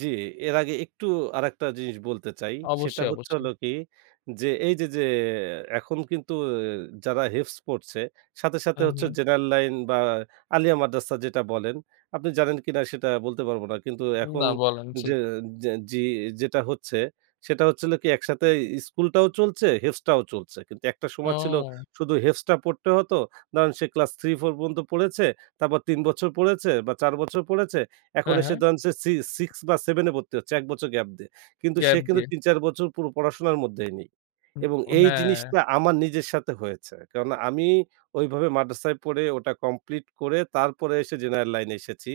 জি, এর আগে একটু আরেকটা জিনিস বলতে চাই, সেটা অবশ্যই, হচ্ছে হল অবশ্যই। কি, যে এই যে, যে এখন কিন্তু যারা হেফজ পড়ছে সাথে, সাথে হু, হচ্ছে হু। জেনারেল লাইন বা আলিয়া মাদ্রাসা যেটা বলেন, আপনি জানেন কিনা সেটা বলতে পারব না। কিন্তু এখন না বলেন জি। যে যে জি যেটা হচ্ছে সেটা হচ্ছিল কি একসাথে স্কুলটাও চলছে হেফজ টাও চলছে। কিন্তু একটা সময় ছিল ও। শুধু হেফজ টা পড়তে হতো। ধরেন সে ক্লাস 3-4 পর্যন্ত পড়েছে, তারপর ৩ বছর পড়েছে বা ৪ বছর পড়েছে। এখন হ্যাঁ, হ্যাঁ। সে ধরেন যে সি 6 বা 7 এ ভর্তি হচ্ছে ১ বছর গ্যাপ দিয়ে। কিন্তু সে গ্যাপ কিন্তু দিয়ে। ৩ ৪ বছর পুরো পড়াশোনার মধ্যেই নেই হু, এবং ও এই হ্যাঁ। জিনিসটা আমার নিজের সাথে হয়েছে। কারণ আমি ঐভাবে মাদ্রাসায় পড়ে ওটা কমপ্লিট করে তারপরে এসে জেনারেল লাইনে এসেছি।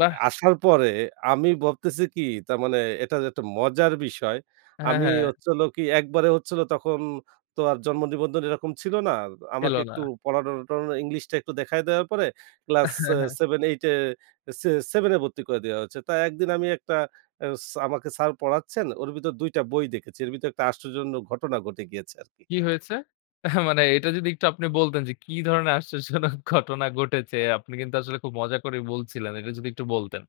এ আসার পরে আমি ভাবতেছি কি তার মানে এটার একটা মজার বিষয়। হ্যাঁ, আমি হ্যাঁ। হচ্ছে হলো কি একবারে হচ্ছিলো তখন তো আর জন্ম নিবন্ধন এরকম ছিল না। ছিল আমাকে না। একটু [unintelligible] ইংলিশটা একটু দেখায় দেওয়ার পরে ক্লাস এহ হ্যাঁ, সে হ্যাঁ। 7-8 এ সে 7 এ ভর্তি করে দেয়া হয়েছে। তাই একদিন আমি একটা অ্যা ছা আমাকে স্যার পড়াচ্ছেন ওর ভিতর ২ টা বই দেখেছি। এর ভিতর একটা আশ্চর্যজনক ঘটনা ঘটে গিয়েছে আরকি। কি হয়েছে? এহ মানে এটা যদি একটু আপনি বলতেন, যে কি ধরনের আশ্চর্যজনক ঘটনা ঘটেছে, আপনি কিন্তু আসলে খুব মজা করে বলছিলেন। এটা যদি একটু বলতেন।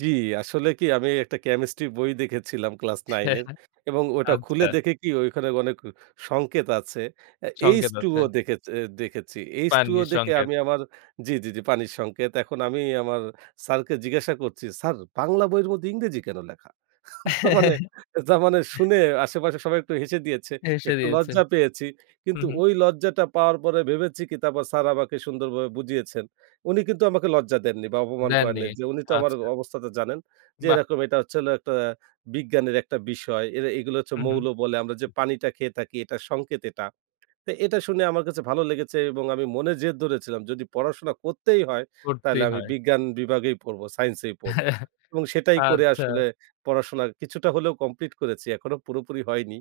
জি, আসলে কি আমি একটা কেমিস্ট্রি বই দেখেছিলাম ক্লাস ছে 9 এর হ্যাঁ, এবং ওটা খুলে আচ্ছা। দেখে কি ঐখানে অনেক ক সংকেত আছে। অ্যা সংকেত আছে। h2o দেখেচে দেখেছি। h2o পানি দেখে সংকেত। আমি আমার জি, জি, জি পানির সংকেত। এখন আমি আমার স্যারকে জিজ্ঞাসা করছি স্যার বাংলা বইয়ের মধ্যে ইংরেজি কেন লেখা? তার মানে, তার মানে শুনে আশেপাশে সবাই একটু হেসে দিয়েছে। হেসে একটু দিয়েছে। লজ্জা পেয়েছি। কিন্তু উহু। ওই লজ্জাটা পাওয়ার পরে ভেবেছি কি তারপর স্যার আমাকে সুন্দর ভাবে বুঝিয়েছেন। উনি কিন্তু আমাকে লজ্জা দেননি বা অপমান দেননি করেননি, যে উনি তো আমার আচ্ছা। অবস্থাটা জানেন, যে বাহ! এরকম এটা হচ্ছে হলো একটা বিজ্ঞানের একটা বিষয়। এরে এগুলা হচ্ছে উহু। মৌল বলে আমরা যে পানিটা খেয়ে থাকি এটা সংকেত এটা। তে এটা শুনে আমার কাছে ভালো লেগেছে এবং আমি মনে জেদ ধরেছিলাম যদি পড়াশোনা করতেই হয় তাহলে করতেই আমি হয়। বিজ্ঞান বিভাগেই পড়ব, সাইন্স এই পড়ব এবং সেটাই করে আচ্ছা। আসলে পড়াশোনা কিছুটা হলেও কমপ্লিট করেছি। এখনো পুরোপুরি হয়নি।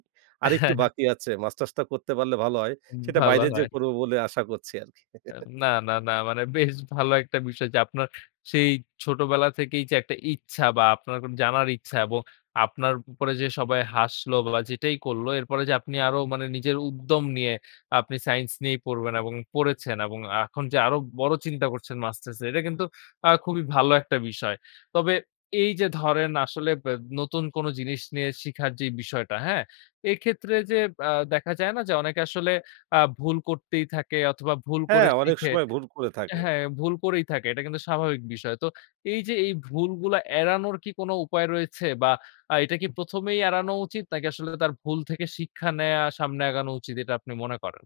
এহ আরেকটু হ্যাঁ, হ্যাঁ। বাকি আছে। মাস্টার্সটা করতে পারলে ভালো হয়। উম সেটা ভালো বাইরে যেয়ে হয়। করব বলে আশা করছি আরকি। এম না, না, না মানে বেশ ভালো একটা বিষয় যে আপনার সেই ছোটবেলা থেকেই যে একটা ইচ্ছা বা আপনার কোন জানার ইচ্ছা এবং আপনার উপরে যে সবাই হাসলো বা যেটাই করলো এরপরে যে আপনি আরো মানে নিজের উদ্যম নিয়ে আপনি সাইন্স নিয়েই পড়বেন এবং পড়েছেন এখন যে আরো বড় চিন্তা করছেন মাস্টার্সের, এটা কিন্তু আ খুবই ভালো একটা বিষয়। তবে এই যে ধরেন, আসলে ব্যা নতুন কোন জিনিস নিয়ে শিখার যে বিষয়টা, হ্যাঁ? এক্ষেত্রে যে আ দেখা যায় না যে অনেকে আসলে আ ভুল করতেই থাকে অথবা ভুল করে হ্যাঁ, অনেক শিখে সময় ভুল করে অ্যা থাকে। হ্যাঁ, ভুল করেই থাকে। এটা কিন্তু স্বাভাবিক বিষয়। তো এই যে এই ভুলগুলা এড়ানোর কি কোনো উপায় রয়েছে? বা আ এটা কি ১ম এই এড়ানো উচিত নাকি আসলে তার ভুল থেকে শিক্ষা নেয়া সামনে আগানো উচিত এটা আপনি মনে করেন?